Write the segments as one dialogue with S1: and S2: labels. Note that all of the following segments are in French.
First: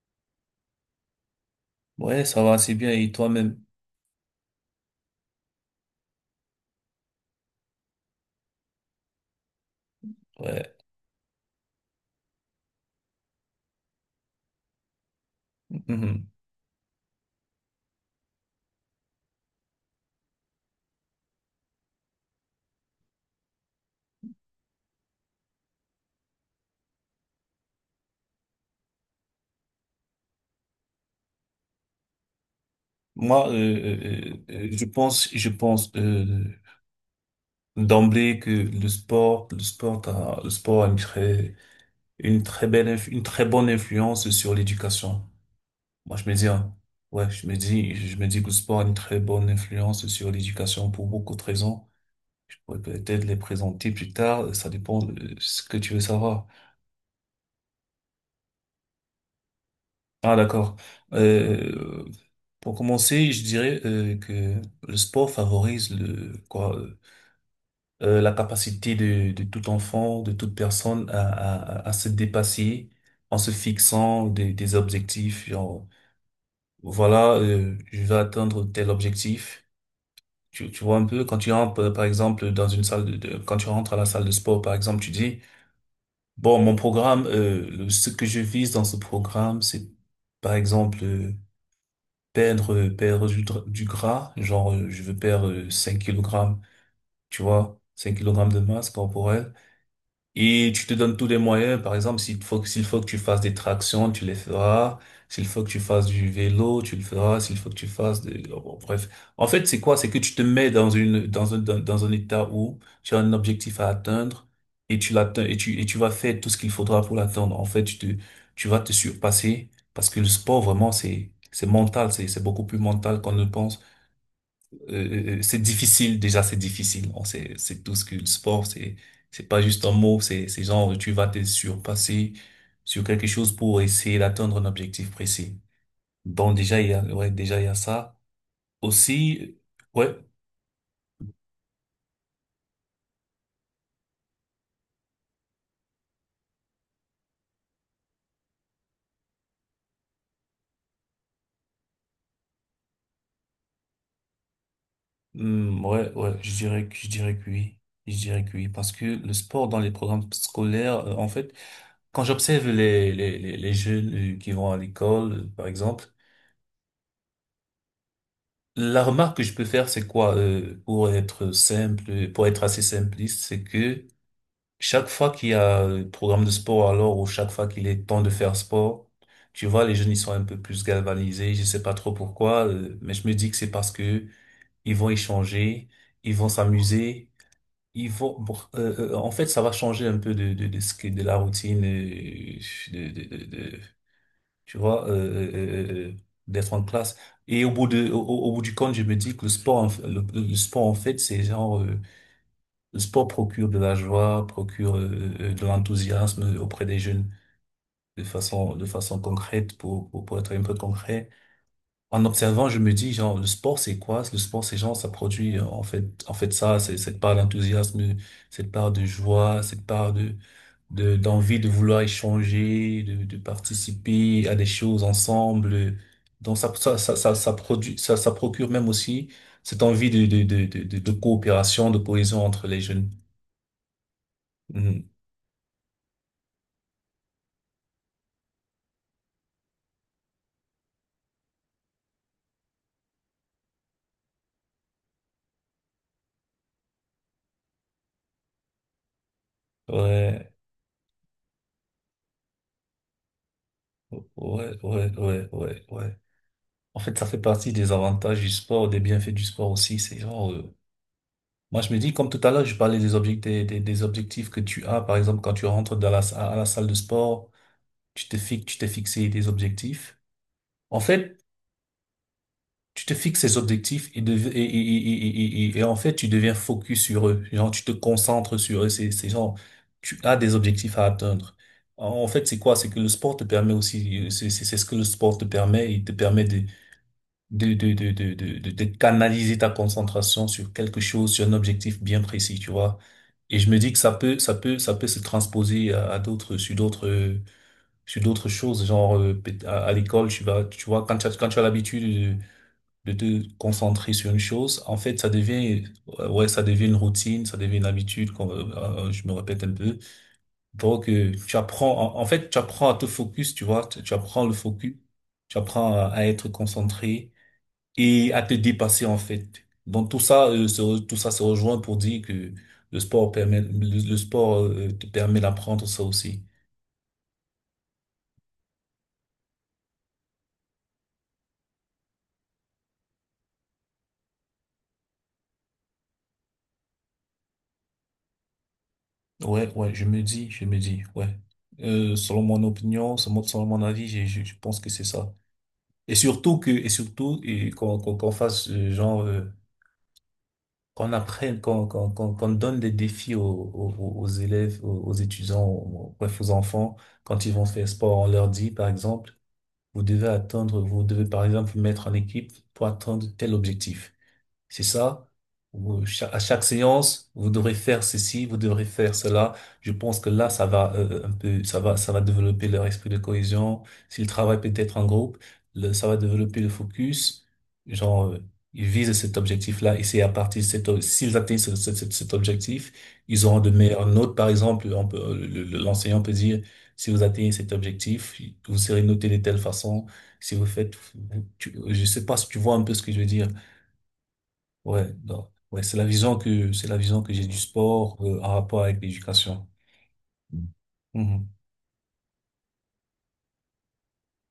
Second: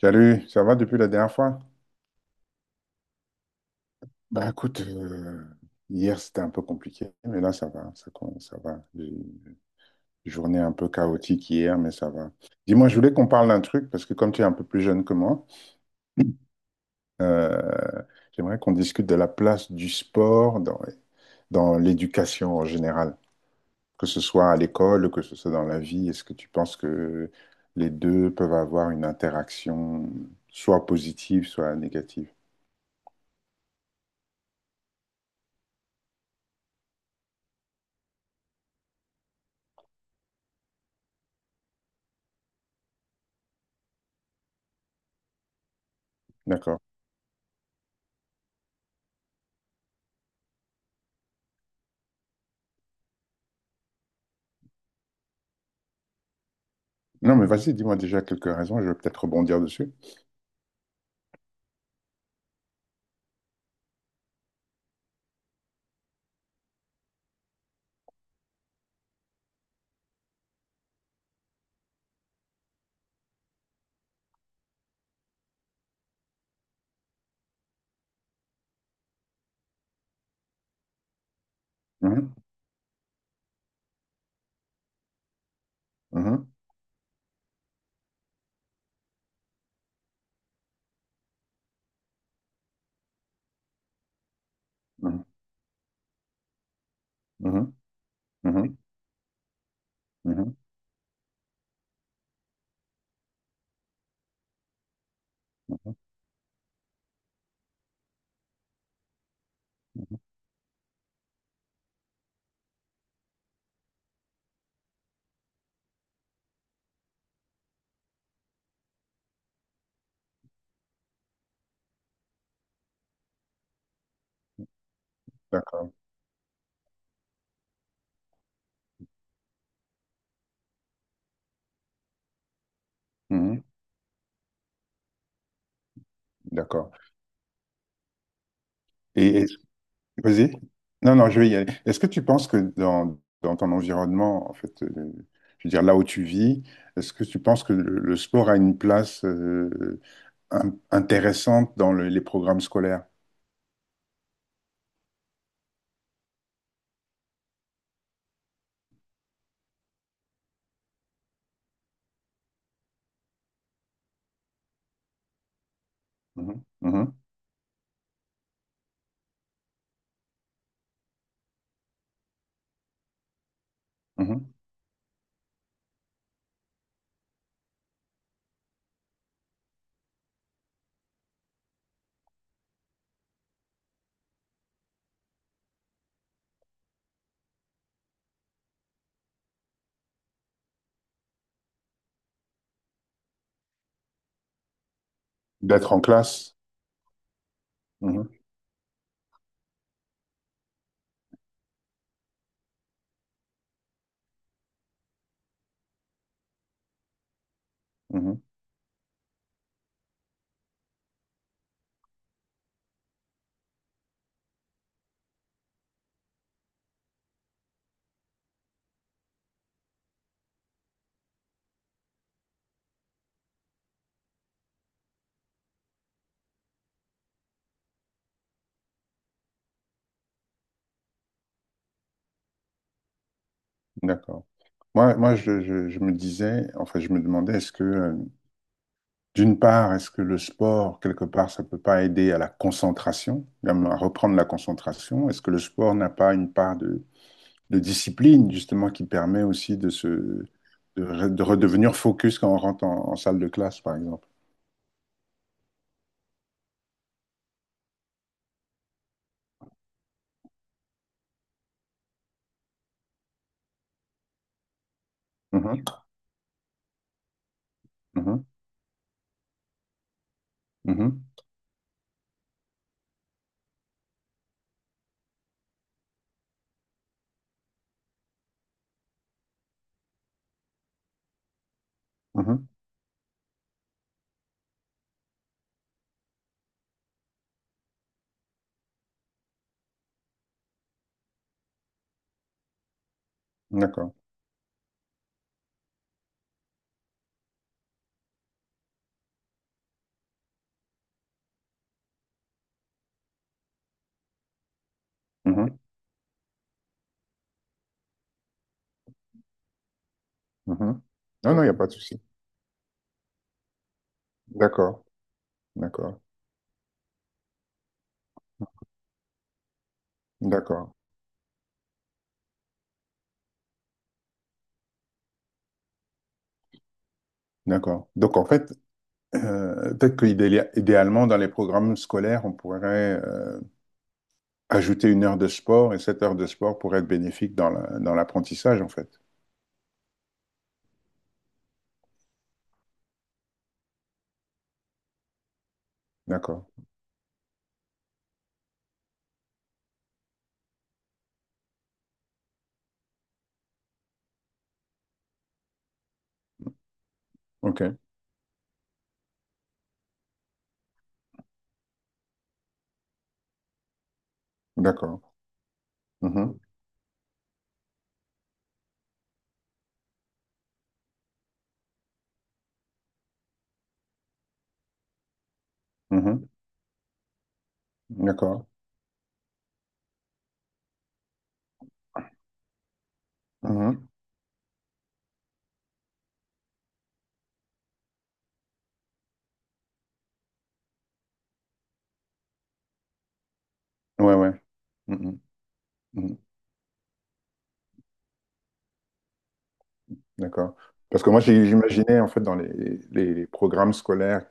S1: Salut, ça va depuis la dernière fois?
S2: Ouais, ça va assez bien et toi-même.
S1: Bah écoute, hier c'était un peu compliqué, mais là ça va, ça va. J'ai une Journée un
S2: Ouais.
S1: peu chaotique hier, mais ça va. Dis-moi, je voulais qu'on parle d'un truc, parce que comme tu es un peu plus jeune que moi,
S2: Mhm.
S1: euh, j'aimerais qu'on discute de la place du sport dans l'éducation en général, que ce soit à l'école, que ce soit dans la vie. Est-ce que tu penses que les deux peuvent avoir une interaction, soit positive, soit négative?
S2: Moi, je pense, d'emblée que le sport a une très bonne influence sur l'éducation. Moi, je me dis, hein,
S1: D'accord.
S2: ouais, je me dis que le sport a une très bonne influence sur l'éducation pour beaucoup de raisons. Je pourrais peut-être les présenter plus tard. Ça dépend de ce que tu veux savoir.
S1: Non, mais vas-y, dis-moi déjà quelques raisons, je vais peut-être rebondir dessus.
S2: Ah d'accord. Euh, pour commencer, je dirais, que le sport favorise le quoi la capacité de tout enfant, de toute personne à se dépasser en se fixant des objectifs. Genre, voilà, je vais atteindre tel objectif. Tu vois un peu quand tu rentres par
S1: Mhm,
S2: exemple dans une salle de- quand tu rentres à la salle de sport par exemple, tu dis
S1: mhm,
S2: bon, mon programme, ce que je vise dans ce programme, c'est par exemple, perdre du gras, genre, je veux
S1: mhm,
S2: perdre, 5 kg, tu vois, 5 kilogrammes de
S1: mhm,
S2: masse corporelle.
S1: mhm, mhm.
S2: Et tu te donnes tous les moyens. Par exemple, s'il faut que tu fasses des tractions, tu les feras. S'il faut que tu fasses du vélo, tu le feras. S'il faut que tu fasses de, bon, bref. En fait, c'est quoi? C'est que tu te mets dans une, dans un, dans, dans un état où tu as un objectif à atteindre et tu l'atteins et tu vas faire tout ce qu'il faudra pour l'atteindre. En fait, tu vas te surpasser parce que le sport, vraiment, c'est mental. C'est beaucoup plus mental qu'on ne pense, c'est
S1: D'accord.
S2: difficile, déjà c'est difficile. On sait, c'est tout ce que le sport, c'est pas juste un mot, c'est genre tu vas te surpasser sur quelque chose
S1: Mhm,
S2: pour essayer d'atteindre un objectif précis. Bon, déjà il y
S1: d'accord.
S2: a, ouais, déjà il y a ça.
S1: Et, et-
S2: Aussi, ouais,
S1: Vas-y. Non, non, je vais y aller. Est-ce que tu penses que dans ton environnement, en fait, je veux dire là où tu vis, est-ce que tu penses que le sport a une place intéressante dans les programmes scolaires?
S2: ouais, ouais, je dirais que oui. Je dirais que oui, parce que le sport dans les programmes scolaires, en fait, quand j'observe les jeunes, qui vont à l'école, par exemple,
S1: Mhm, mhm,
S2: la remarque que je peux faire, c'est quoi, pour être simple, pour être assez simpliste, c'est que
S1: mhm.
S2: chaque fois qu'il y a un programme de sport, alors, ou chaque fois qu'il est temps de faire sport, tu vois, les jeunes, ils sont un peu plus galvanisés, je sais pas trop pourquoi, mais je me dis que c'est parce que ils vont échanger, ils vont s'amuser, ils vont, bon, en fait, ça va changer un peu de la routine, de, de, de, tu vois,
S1: D'être en classe?
S2: d'être en classe. Et au bout de, au,
S1: Mhm,
S2: au- au bout du compte, je me dis que le sport en fait, c'est genre, le sport procure de la joie, procure, de l'enthousiasme auprès des jeunes de
S1: mhm.
S2: façon, de façon concrète, pour être un peu concret. En observant, je me dis, genre, le sport, c'est quoi? Le sport, c'est genre, ça produit, en fait, ça, c'est cette part d'enthousiasme, cette part de joie, cette part d'envie de vouloir échanger, de participer à des choses ensemble. Donc ça procure même aussi cette envie de coopération, de cohésion entre les jeunes.
S1: D'accord.
S2: Mhm.
S1: Moi, je me disais, enfin, je me demandais, est-ce que d'une part, est-ce que le sport, quelque part, ça peut pas aider à la concentration, même à reprendre la concentration? Est-ce que le sport n'a pas une part de discipline, justement, qui permet aussi de
S2: Ouais,
S1: de redevenir focus quand on rentre en salle de classe, par exemple?
S2: ouais, ouais, ouais, ouais, ouais. En fait, ça fait partie des avantages du sport, des bienfaits du sport aussi. C'est genre, moi je me dis, comme tout à l'heure, je parlais des objectifs, des objectifs que tu as. Par exemple, quand tu
S1: Mhm,
S2: rentres à la salle de sport,
S1: mhm,
S2: tu t'es fixé des objectifs. En
S1: mhm,
S2: fait, tu te fixes ces objectifs et en fait, tu deviens focus sur eux. Genre, tu te concentres sur eux. C'est genre, tu as des objectifs à atteindre. En fait, c'est
S1: mhm.
S2: quoi? C'est que le sport te permet aussi, c'est ce que le sport te permet. Il te permet de canaliser ta concentration sur quelque chose, sur un objectif bien précis, tu vois. Et je me dis que
S1: D'accord.
S2: ça peut se transposer à d'autres, sur d'autres, sur d'autres choses. Genre, à l'école, tu vois, quand tu as l'habitude de te concentrer sur une chose, en fait, ça
S1: Mhm,
S2: devient, euh, ouais, ça devient une routine, ça devient une habitude, je me répète un peu.
S1: mhm.
S2: Donc,
S1: Non,
S2: tu
S1: non, il n'y a pas de
S2: apprends,
S1: souci.
S2: en fait, tu apprends à te focus, tu vois, tu apprends le focus,
S1: D'accord,
S2: tu apprends à,
S1: d'accord,
S2: à être concentré et à te dépasser, en fait. Donc, tout ça,
S1: d'accord,
S2: tout ça se rejoint pour dire que le sport permet, le, le sport te permet d'apprendre ça aussi.
S1: d'accord. Donc, en fait, peut-être qu'idéalement, dans les programmes scolaires, on pourrait ajouter une heure de sport et cette heure de sport pourrait être bénéfique dans dans l'apprentissage, en fait.
S2: Ouais, ouais, je me dis, ouais. Selon mon opinion, selon mon avis, je je pense que c'est ça. Et surtout que,
S1: D'accord.
S2: et surtout , qu'on fasse, genre, qu'on donne des défis aux élèves, aux étudiants, bref aux enfants quand ils vont faire
S1: OK.
S2: sport. On leur dit par exemple, vous devez par exemple vous mettre en équipe pour atteindre tel objectif. C'est ça.
S1: D'accord.
S2: À
S1: Mhm.
S2: chaque séance, vous devrez faire ceci, vous devrez faire cela. Je pense que là, ça va un peu, ça va développer leur esprit de cohésion. S'ils travaillent peut-être en groupe, ça va
S1: Mhm.
S2: développer le focus. Genre,
S1: D'accord.
S2: ils visent cet objectif-là et c'est à partir de cet, o- s'ils atteignent cet objectif, ils auront de meilleures
S1: Mhm.
S2: notes. Par exemple, on peut, le- l'enseignant peut dire, si vous atteignez cet objectif, vous serez noté de telle façon. Si vous faites, tu- Je sais pas si tu vois un peu ce que je veux dire.
S1: Ouais, ouais.
S2: Ouais,
S1: Mhm.
S2: donc, ouais,
S1: Mhm.
S2: c'est la vision que j'ai du sport, en rapport avec l'éducation.
S1: D'accord. Parce que moi,
S2: Mhm,
S1: j'imaginais, en fait, dans les programmes scolaires.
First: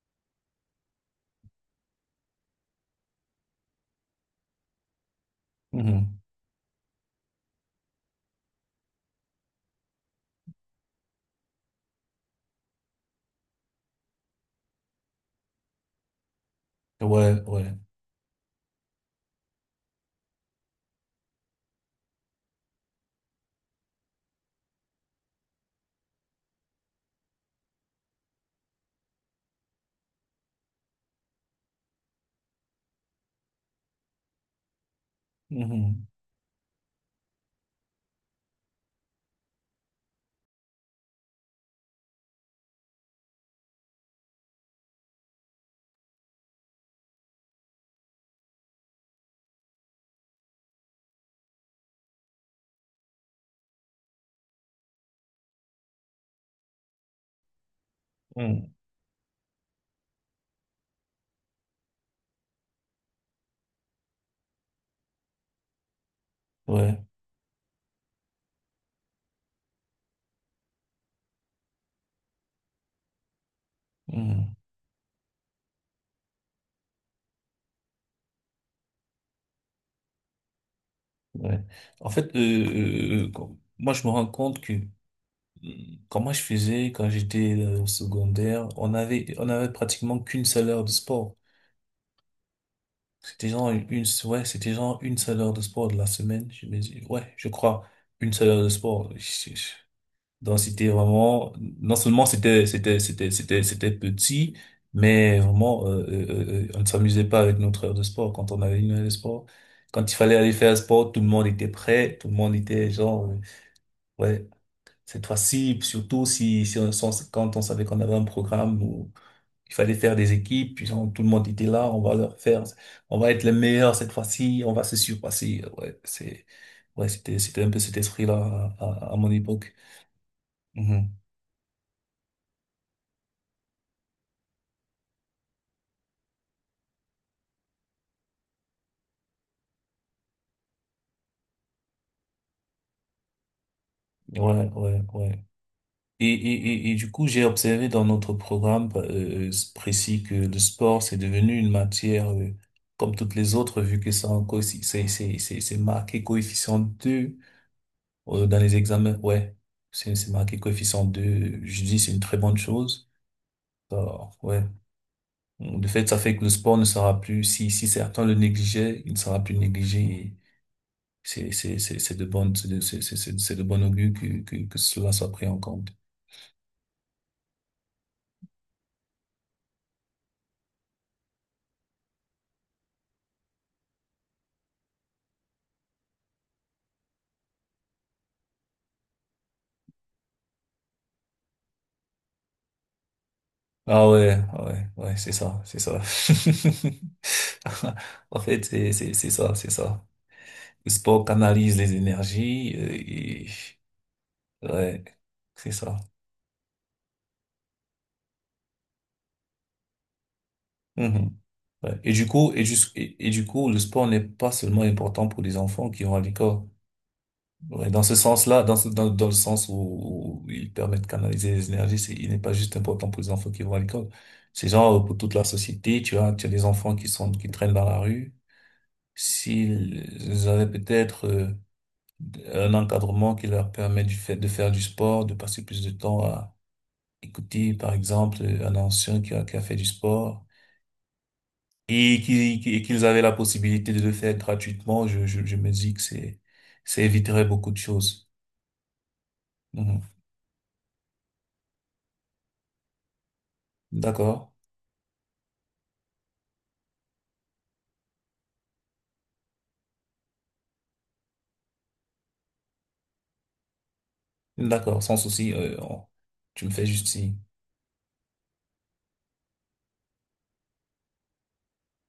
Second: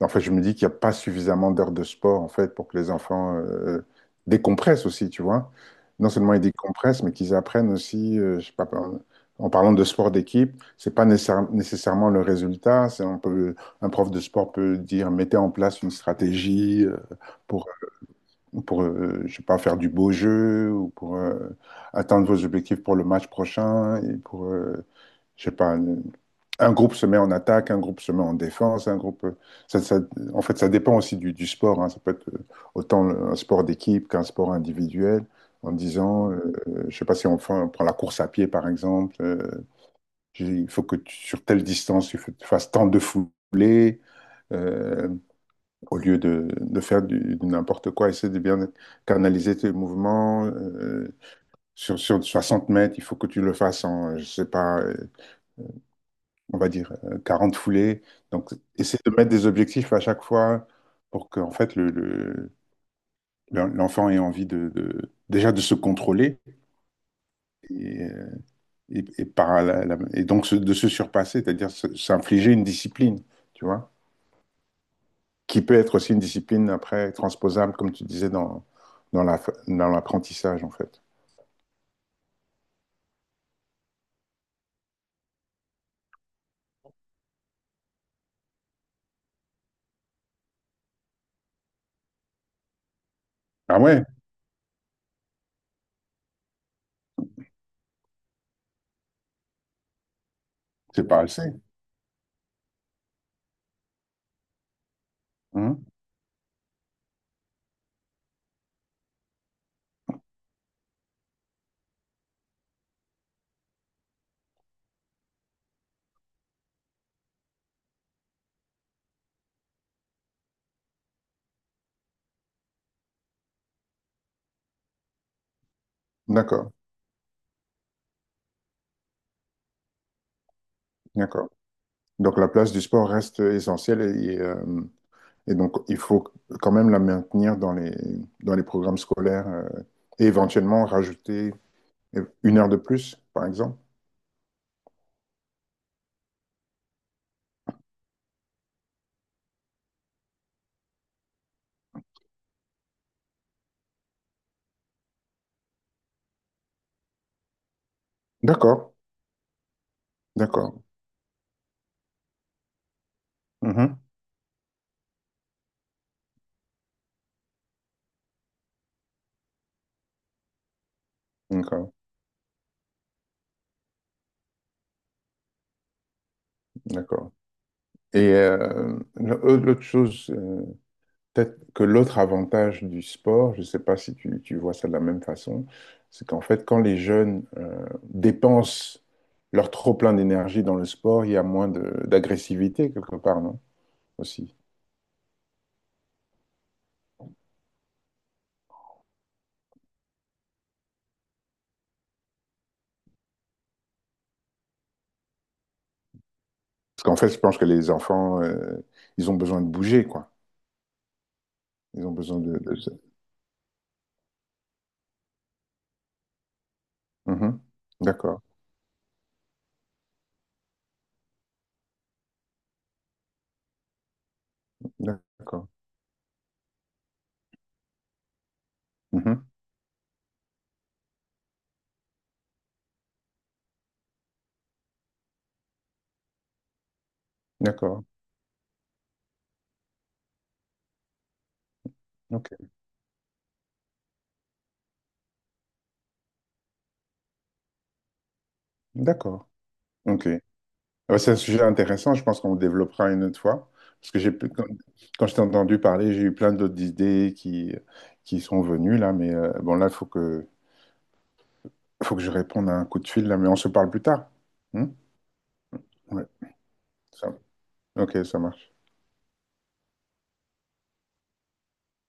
S1: En fait, je me dis qu'il n'y a pas suffisamment d'heures de sport, en fait, pour que les enfants décompressent aussi, tu vois. Non
S2: mhm.
S1: seulement ils décompressent, mais qu'ils apprennent aussi, je sais pas, en parlant de sport d'équipe, c'est pas nécessairement le résultat. C'est, on peut, un prof de sport peut dire, mettez en place une stratégie
S2: Ouais,
S1: pour
S2: ouais.
S1: ou pour, je sais pas, faire du beau jeu, ou pour atteindre vos objectifs pour le match prochain, et pour, je sais pas, un groupe se met en attaque, un groupe se met en défense, un groupe, ça, ça- en fait, ça dépend aussi du sport, hein. Ça peut être autant un sport d'équipe qu'un sport individuel, en
S2: Mhm,
S1: disant, je sais pas si on prend la course à pied, par exemple, il faut que sur telle distance, tu fasses tant de foulées, euh, au lieu de faire du n'importe quoi, essaie de bien canaliser tes mouvements. Sur sur 60 mètres, il faut que tu le fasses en, je sais pas, on va dire 40 foulées. Donc,
S2: mhm.
S1: essaie de mettre des objectifs à chaque fois pour que, en fait, l'enfant ait envie déjà de se contrôler
S2: Ouais,
S1: et, euh, et donc de se surpasser, c'est-à-dire s'infliger une discipline, tu vois.
S2: mhm,
S1: Qui peut être aussi une discipline après transposable, comme tu disais, dans la, dans l'apprentissage, en fait.
S2: ouais. En fait, moi, je me rends compte que, comment je faisais quand j'étais, au secondaire, on avait pratiquement qu'une seule heure de sport. C'était genre
S1: Ah
S2: une,
S1: ouais,
S2: une- ouais, c'était genre une seule heure de sport de la semaine. Je me dis, ouais, je crois une seule heure de sport. Donc c'était
S1: c'est pas
S2: vraiment,
S1: assez.
S2: non seulement c'était petit, mais
S1: Mhm.
S2: vraiment, on ne s'amusait pas avec notre heure de sport. Quand on avait une heure de sport, quand il fallait aller faire sport, tout le monde était prêt, tout le monde était genre, ouais, cette fois-ci, surtout si si on sens- quand on savait qu'on avait un programme où il fallait faire des équipes, puis genre, tout le monde était là, on va leur faire, on va être les meilleurs cette fois-ci, on va se surpasser. Ouais c'est
S1: D'accord,
S2: ouais c'était c'était un peu cet esprit-là à mon époque. Mhm.
S1: d'accord. Donc la place du sport reste essentielle et donc il faut quand même la maintenir dans dans les programmes scolaires et éventuellement rajouter une heure de plus, par exemple.
S2: Ouais, ouais, ouais. Et du coup, j'ai observé dans notre programme, précis que le sport, c'est devenu une matière, comme toutes les autres, vu que c'est en coeffi- c'est marqué coefficient 2 , dans les
S1: D'accord,
S2: examens. Ouais, c'est marqué
S1: d'accord.
S2: coefficient deux. Je dis, c'est une très bonne chose.
S1: Mhm.
S2: Alors, ouais. De fait, ça fait que le sport ne sera plus, si, si certains le négligeaient, il ne sera plus négligé. Et
S1: D'accord,
S2: c'est de bonne, c'est de bonne augure que cela soit pris en compte.
S1: d'accord. Et l'autre chose, peut-être que l'autre avantage du sport, je ne sais pas si tu, tu vois ça de la même façon, c'est qu'en fait, quand les jeunes dépensent leur trop-plein d'énergie dans le sport, il y a moins d'agressivité quelque part, non?
S2: Ah ouais,
S1: Aussi.
S2: ah ouais, ouais, c'est ça, c'est ça. En fait, c'est ça, c'est ça. Le sport canalise les énergies, ouais, c'est ça.
S1: Parce qu'en fait, je pense que les enfants, ils ont besoin de bouger, quoi.
S2: Mhm. Ouais.
S1: Ils
S2: Et
S1: ont
S2: du
S1: besoin
S2: coup, et,
S1: de...
S2: juste et du coup, le sport n'est pas seulement important pour les enfants qui vont à l'école.
S1: Mhm.
S2: Ouais, dans ce
S1: D'accord,
S2: sens-là, dans le sens où il permet de canaliser les énergies, il n'est pas juste important pour les enfants qui vont à l'école. C'est genre, pour toute la
S1: d'accord.
S2: société, tu vois, tu as des enfants qui traînent dans la rue.
S1: Mhm.
S2: S'ils avaient peut-être, un encadrement qui leur permet du fait de faire du sport, de passer plus de temps à écouter, par
S1: D'accord,
S2: exemple, un ancien qui a fait du sport
S1: ok,
S2: et qu'ils avaient la possibilité de le faire gratuitement, je me dis que ça éviterait beaucoup de choses.
S1: d'accord,
S2: Mhm.
S1: ok. Ouais, c'est un sujet intéressant, je pense qu'on le développera une autre fois, parce que
S2: D'accord,
S1: quand, quand je t'ai entendu parler, j'ai eu plein d'autres idées qui sont venues là, mais bon là, il faut faut que je réponde à un coup de fil là, mais on se parle plus tard. Hmm.
S2: d'accord, sans souci.
S1: Ouais,
S2: Tu me fais juste signe.
S1: ça- ok, ça marche.